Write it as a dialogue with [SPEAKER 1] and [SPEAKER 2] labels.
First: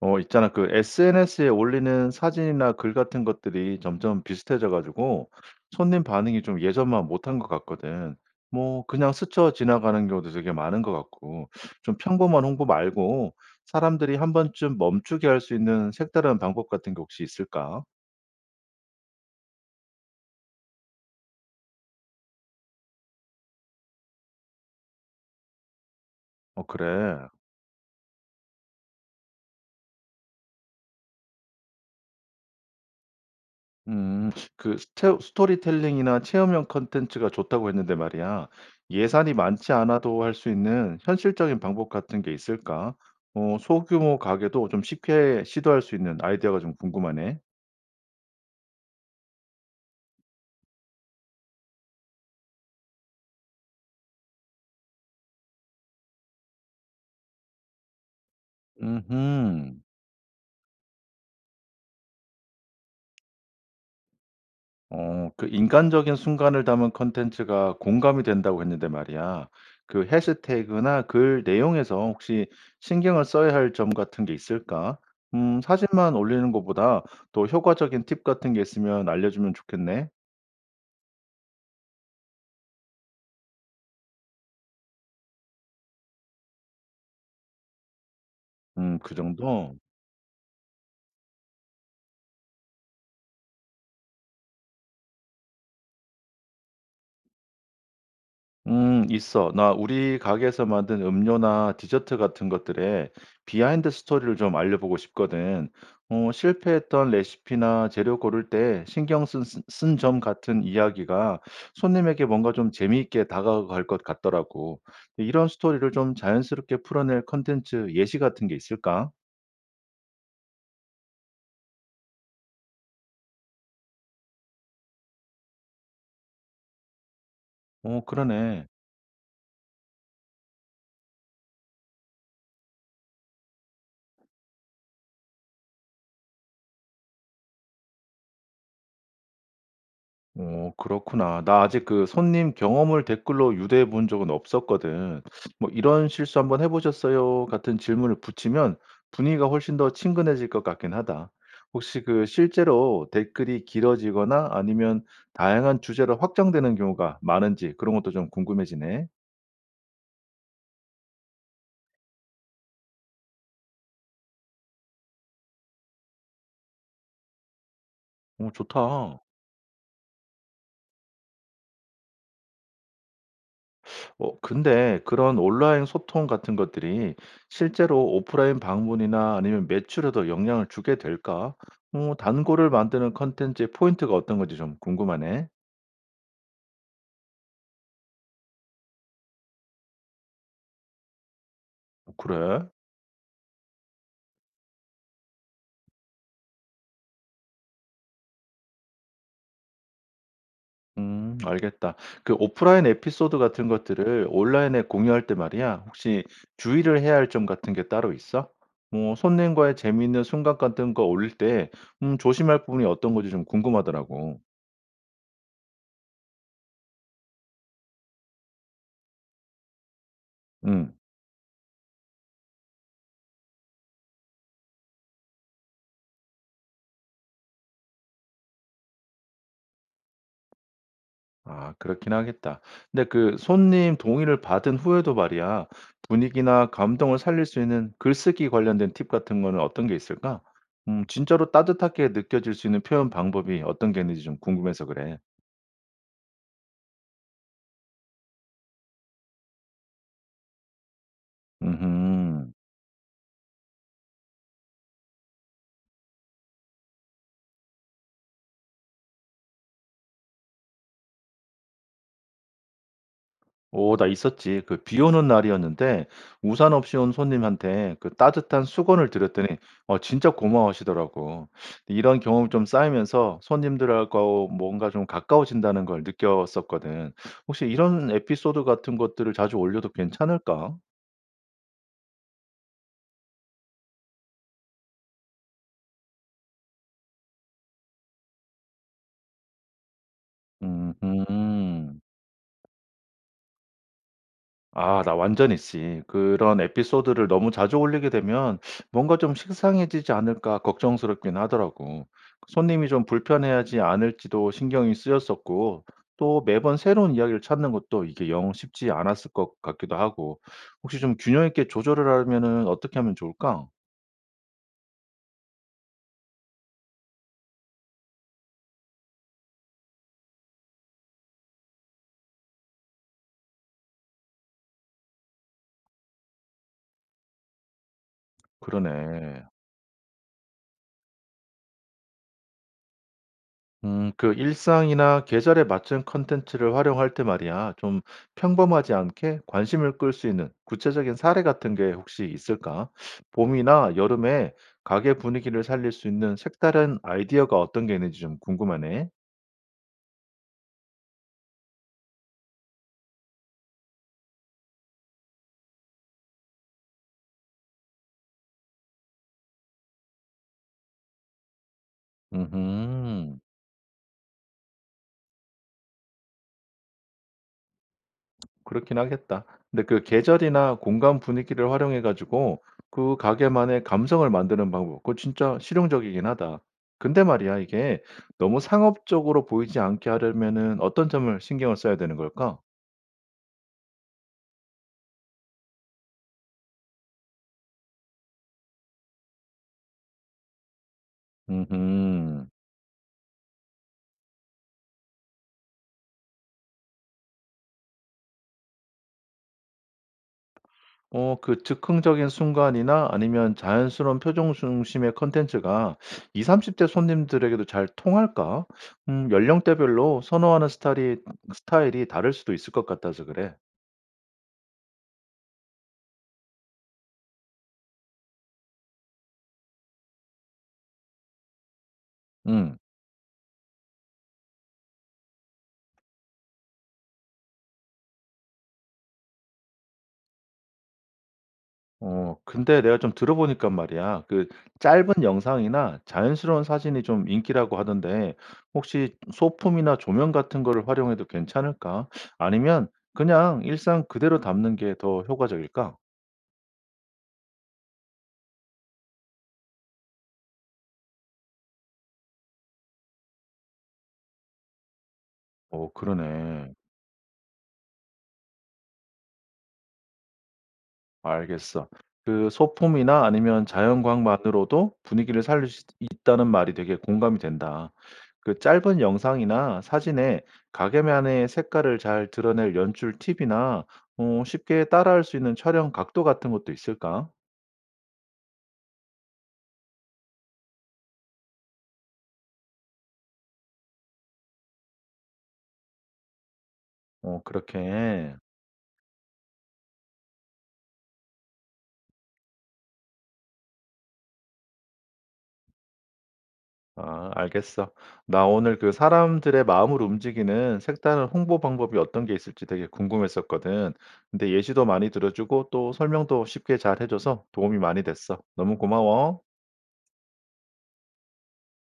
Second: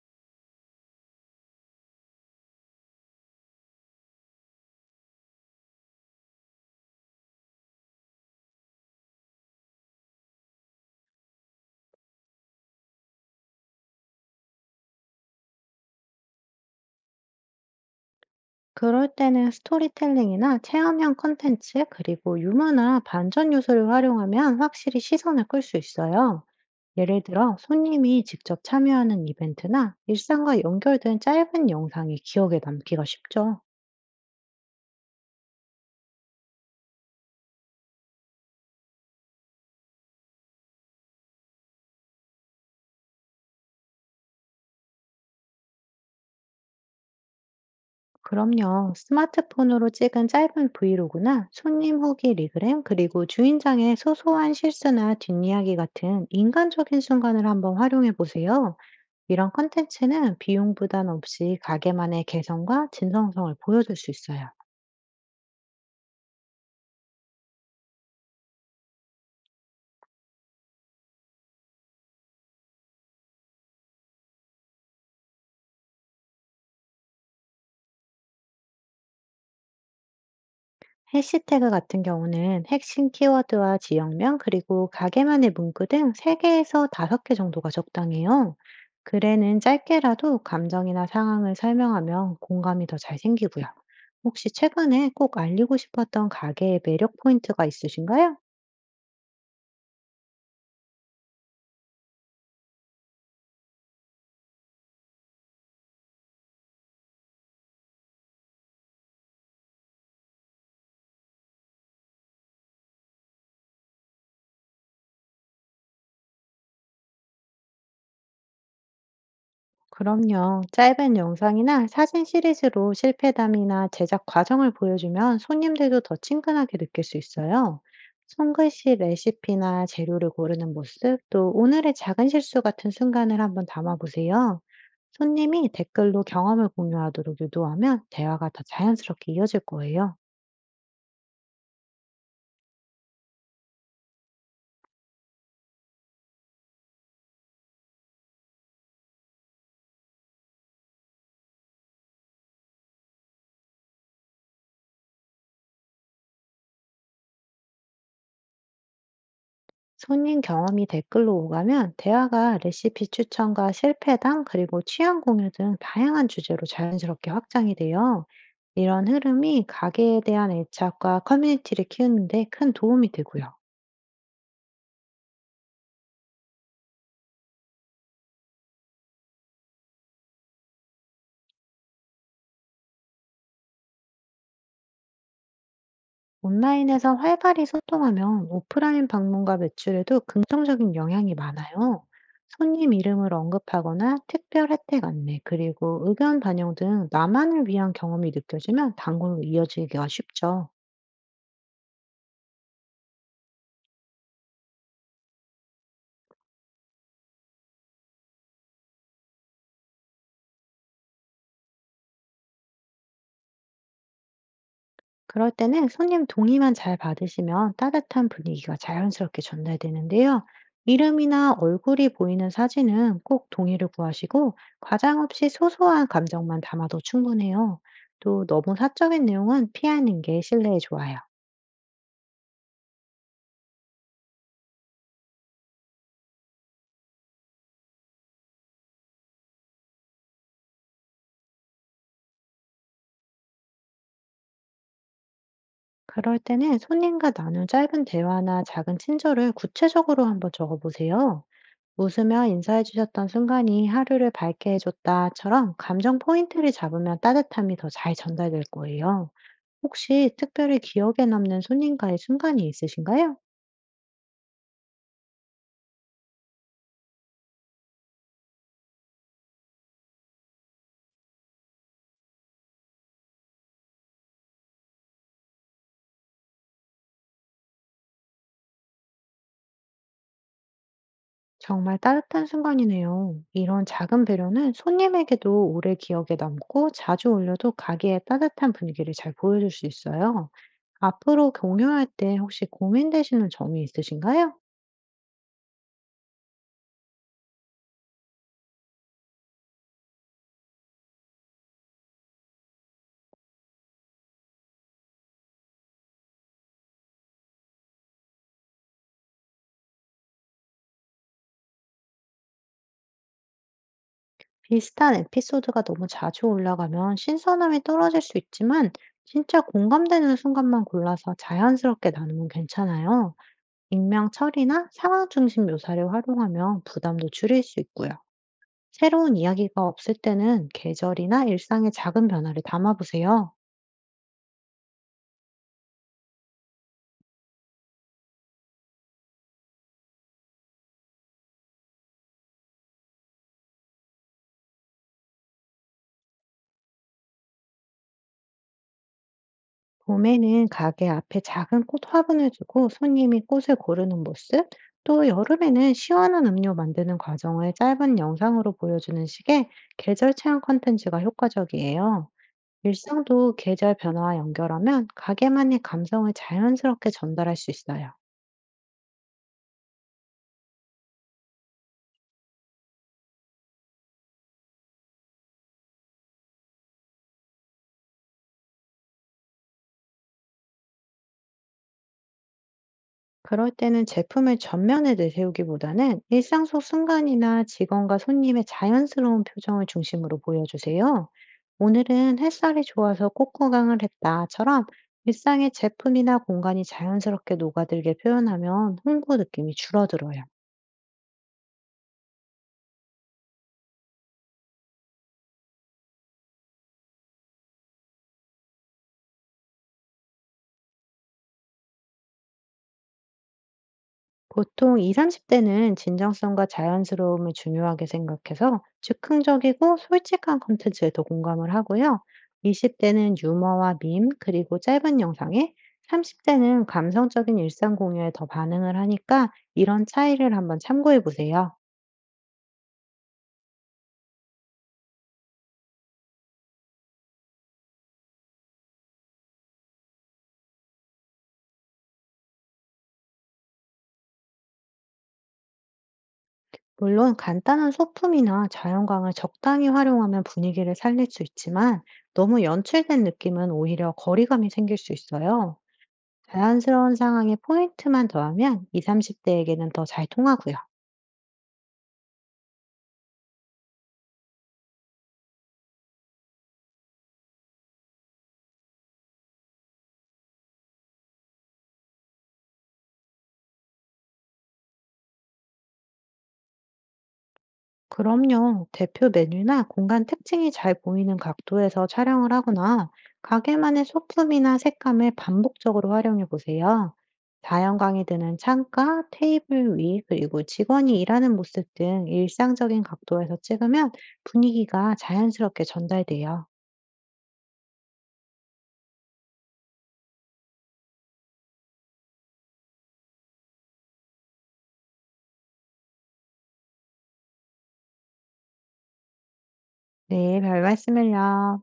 [SPEAKER 1] 어, 있잖아. 그 SNS에 올리는 사진이나 글 같은 것들이 점점 비슷해져 가지고 손님 반응이 좀 예전만 못한 것 같거든. 뭐, 그냥 스쳐 지나가는 경우도 되게 많은 것 같고, 좀 평범한 홍보 말고 사람들이 한 번쯤 멈추게 할 수 있는 색다른 방법 같은 게 혹시 있을까?
[SPEAKER 2] 그럴 때는 스토리텔링이나 체험형 콘텐츠, 그리고 유머나 반전 요소를 활용하면 확실히 시선을 끌 수 있어요.
[SPEAKER 1] 어, 그래.
[SPEAKER 2] 예를 들어, 손님이 직접 참여하는 이벤트나 일상과 연결된 짧은 영상이 기억에 남기가 쉽죠.
[SPEAKER 1] 음. 그 스테 스토리텔링이나 체험형 컨텐츠가 좋다고 했는데 말이야. 예산이 많지 않아도 할 수 있는 현실적인 방법 같은 게 있을까? 어, 소규모 가게도 좀 쉽게 시도할 수 있는 아이디어가 좀 궁금하네.
[SPEAKER 2] 그럼요, 스마트폰으로 찍은 짧은 브이로그나 손님 후기 리그램, 그리고 주인장의 소소한 실수나 뒷이야기 같은 인간적인 순간을 한번 활용해 보세요. 이런 컨
[SPEAKER 1] 음흠.
[SPEAKER 2] 텐츠는 비용 부담 없이 가게만의 개성과 진성성을 보여줄 수 있어요.
[SPEAKER 1] 어, 그 인간적인 순간을 담은 콘텐츠가 공감이 된다고 했는데 말이야. 그 해시태그나 글 내용에서 혹시 신경을 써야 할 점 같은 게 있을까? 음, 사진만 올리는 것보다 더 효과적인 팁 같은 게 있으면 알려주면 좋겠네.
[SPEAKER 2] 해시태그 같은 경우는 핵심 키워드와 지역명 그리고 가게만의 문구 등 3개에서 5개 정도가 적당해요.
[SPEAKER 1] 음, 그
[SPEAKER 2] 글에는
[SPEAKER 1] 정도?
[SPEAKER 2] 짧게라도 감정이나 상황을 설명하면 공감이 더 잘 생기고요. 혹시 최근에 꼭 알리고 싶었던 가게의 매력 포인트가 있으신가요?
[SPEAKER 1] 음, 있어. 나 우리 가게에서 만든 음료나 디저트 같은 것들에 비하인드 스토리를 좀 알려보고 싶거든. 어, 실패했던 레시피나 재료 고를 때 신경 쓴 점 같은 이야기가 손님에게 뭔가 좀 재미있게 다가갈 것 같더라고. 이런 스토리를 좀 자연스럽게 풀어낼 컨텐츠 예시 같은 게 있을까?
[SPEAKER 2] 그럼요. 짧은 영상이나 사진 시리즈로 실패담이나 제작 과정을 보여주면 손님들도 더 친근하게 느낄 수 있어요.
[SPEAKER 1] 어, 그러네.
[SPEAKER 2] 손글씨 레시피나 재료를 고르는 모습, 또 오늘의 작은 실수 같은 순간을 한번 담아보세요. 손님이 댓글로 경험을 공유하도록 유도하면 대화가 더 자연스럽게 이어질 거예요.
[SPEAKER 1] 어, 그렇구나. 나 아직 그 손님 경험을 댓글로 유대해 본 적은 없었거든. 뭐 "이런 실수 한번 해 보셨어요?" 같은 질문을 붙이면 분위기가 훨씬 더 친근해질 것 같긴 하다. 혹시 그 실제로 댓글이 길어지거나 아니면 다양한 주제로 확장되는 경우가 많은지 그런 것도 좀 궁금해지네.
[SPEAKER 2] 손님 경험이 댓글로 오가면 대화가 레시피 추천과 실패담, 그리고 취향 공유 등 다양한 주제로 자연스럽게 확장이 돼요.
[SPEAKER 1] 오,
[SPEAKER 2] 이런
[SPEAKER 1] 좋다.
[SPEAKER 2] 흐름이 가게에 대한 애착과 커뮤니티를 키우는데 큰 도움이 되고요.
[SPEAKER 1] 어, 근데 그런 온라인 소통 같은 것들이 실제로 오프라인 방문이나 아니면 매출에도 영향을 주게 될까? 어, 단골을 만드는 콘텐츠의 포인트가 어떤 건지 좀 궁금하네.
[SPEAKER 2] 온라인에서 활발히 소통하면 오프라인 방문과 매출에도 긍정적인 영향이 많아요.
[SPEAKER 1] 어, 그래?
[SPEAKER 2] 손님 이름을 언급하거나 특별 혜택 안내, 그리고 의견 반영 등 나만을 위한 경험이 느껴지면 단골로 이어지기가 쉽죠.
[SPEAKER 1] 음, 알겠다. 그 오프라인 에피소드 같은 것들을 온라인에 공유할 때 말이야. 혹시 주의를 해야 할 점 같은 게 따로 있어? 뭐 손님과의 재미있는 순간 같은 거 올릴 때 음, 조심할 부분이 어떤 건지 좀 궁금하더라고.
[SPEAKER 2] 그럴 때는 손님 동의만 잘 받으시면 따뜻한 분위기가 자연스럽게 전달되는데요.
[SPEAKER 1] 음.
[SPEAKER 2] 이름이나 얼굴이 보이는 사진은 꼭 동의를 구하시고 과장 없이 소소한 감정만 담아도 충분해요. 또 너무 사적인 내용은 피하는 게 신뢰에 좋아요.
[SPEAKER 1] 아, 그렇긴 하겠다. 근데 그 손님 동의를 받은 후에도 말이야, 분위기나 감동을 살릴 수 있는 글쓰기 관련된 팁 같은 거는 어떤 게 있을까? 음, 진짜로 따뜻하게 느껴질 수 있는 표현 방법이 어떤 게 있는지 좀 궁금해서 그래.
[SPEAKER 2] 그럴 때는 손님과 나눈 짧은 대화나 작은 친절을 구체적으로 한번 적어보세요. 웃으며
[SPEAKER 1] 음.
[SPEAKER 2] 인사해주셨던 순간이 하루를 밝게 해줬다처럼 감정 포인트를 잡으면 따뜻함이 더 잘 전달될 거예요. 혹시 특별히 기억에 남는 손님과의 순간이 있으신가요?
[SPEAKER 1] 오, 나 있었지. 그 비 오는 날이었는데 우산 없이 온 손님한테 그 따뜻한 수건을 드렸더니 어, 진짜 고마워하시더라고. 이런 경험 좀 쌓이면서 손님들하고 뭔가 좀 가까워진다는 걸 느꼈었거든. 혹시 이런 에피소드 같은 것들을 자주 올려도 괜찮을까?
[SPEAKER 2] 정말 따뜻한 순간이네요. 이런 작은 배려는 손님에게도 오래 기억에 남고 자주 올려도 가게의 따뜻한 분위기를 잘 보여줄 수 있어요. 앞으로
[SPEAKER 1] 음음.
[SPEAKER 2] 공유할 때 혹시 고민되시는 점이 있으신가요?
[SPEAKER 1] 아, 나 완전 있지. 그런 에피소드를 너무 자주 올리게 되면 뭔가 좀 식상해지지 않을까 걱정스럽긴 하더라고. 손님이 좀 불편해하지 않을지도 신경이 쓰였었고 또 매번 새로운 이야기를 찾는 것도 이게 영 쉽지 않았을 것 같기도 하고. 혹시 좀 균형 있게 조절을 하려면은 어떻게 하면 좋을까?
[SPEAKER 2] 비슷한 에피소드가 너무 자주 올라가면 신선함이 떨어질 수 있지만 진짜 공감되는 순간만 골라서 자연스럽게 나누면 괜찮아요. 익명 처리나 상황 중심 묘사를 활용하면 부담도 줄일 수 있고요. 새로운
[SPEAKER 1] 그러네.
[SPEAKER 2] 이야기가 없을 때는 계절이나 일상의 작은 변화를 담아보세요.
[SPEAKER 1] 그 일상이나 계절에 맞춘 컨텐츠를 활용할 때 말이야, 좀 평범하지 않게 관심을 끌 수 있는 구체적인 사례 같은 게 혹시 있을까? 봄이나 여름에 가게 분위기를 살릴 수 있는 색다른 아이디어가 어떤 게 있는지 좀 궁금하네.
[SPEAKER 2] 봄에는 가게 앞에 작은 꽃 화분을 두고 손님이 꽃을 고르는 모습, 또 여름에는 시원한 음료 만드는 과정을 짧은 영상으로 보여주는 식의 계절 체험 콘텐츠가 효과적이에요.
[SPEAKER 1] 음.
[SPEAKER 2] 일상도 계절 변화와 연결하면 가게만의 감성을 자연스럽게 전달할 수 있어요.
[SPEAKER 1] 그렇긴 하겠다. 근데 그 계절이나 공간 분위기를 활용해 가지고 그 가게만의 감성을 만드는 방법, 그거 진짜 실용적이긴 하다. 근데 말이야, 이게 너무 상업적으로 보이지 않게 하려면은 어떤 점을 신경을 써야 되는 걸까?
[SPEAKER 2] 그럴 때는 제품을 전면에 내세우기보다는 일상 속 순간이나 직원과 손님의 자연스러운 표정을 중심으로 보여주세요. 오늘은
[SPEAKER 1] 음.
[SPEAKER 2] 햇살이 좋아서 꽃구강을 했다처럼 일상의 제품이나 공간이 자연스럽게 녹아들게 표현하면 홍보 느낌이 줄어들어요.
[SPEAKER 1] 어, 그 즉흥적인 순간이나 아니면 자연스러운 표정 중심의 콘텐츠가 20, 30대 손님들에게도 잘 통할까? 연령대별로 선호하는 스타일이 다를 수도 있을 것 같아서 그래.
[SPEAKER 2] 보통 20, 30대는 진정성과 자연스러움을 중요하게 생각해서 즉흥적이고 솔직한 콘텐츠에 더 공감을 하고요.
[SPEAKER 1] 음.
[SPEAKER 2] 20대는 유머와 밈, 그리고 짧은 영상에 30대는 감성적인 일상 공유에 더 반응을 하니까 이런 차이를 한번 참고해 보세요.
[SPEAKER 1] 어, 근데 내가 좀 들어보니까 말이야. 그 짧은 영상이나 자연스러운 사진이 좀 인기라고 하던데 혹시 소품이나 조명 같은 거를 활용해도 괜찮을까? 아니면 그냥 일상 그대로 담는 게 더 효과적일까?
[SPEAKER 2] 물론 간단한 소품이나 자연광을 적당히 활용하면 분위기를 살릴 수 있지만 너무 연출된 느낌은 오히려 거리감이 생길 수 있어요.
[SPEAKER 1] 어, 그러네.
[SPEAKER 2] 자연스러운 상황에 포인트만 더하면 20, 30대에게는 더 잘 통하고요.
[SPEAKER 1] 알겠어. 그 소품이나 아니면 자연광만으로도 분위기를 살릴 수 있다는 말이 되게 공감이 된다. 그 짧은 영상이나 사진에 가게만의 색깔을 잘 드러낼 연출 팁이나 어, 쉽게 따라할 수 있는 촬영 각도 같은 것도 있을까?
[SPEAKER 2] 그럼요. 대표 메뉴나 공간 특징이 잘 보이는 각도에서 촬영을 하거나 가게만의 소품이나 색감을 반복적으로 활용해 보세요.
[SPEAKER 1] 어,
[SPEAKER 2] 자연광이
[SPEAKER 1] 그렇게.
[SPEAKER 2] 드는 창가, 테이블 위, 그리고 직원이 일하는 모습 등 일상적인 각도에서 찍으면 분위기가 자연스럽게 전달돼요.
[SPEAKER 1] 아, 알겠어. 나 오늘 그 사람들의 마음을 움직이는 색다른 홍보 방법이 어떤 게 있을지 되게 궁금했었거든. 근데 예시도 많이 들어주고 또 설명도 쉽게 잘 해줘서 도움이 많이 됐어. 너무 고마워.
[SPEAKER 2] 네, 별 말씀을요.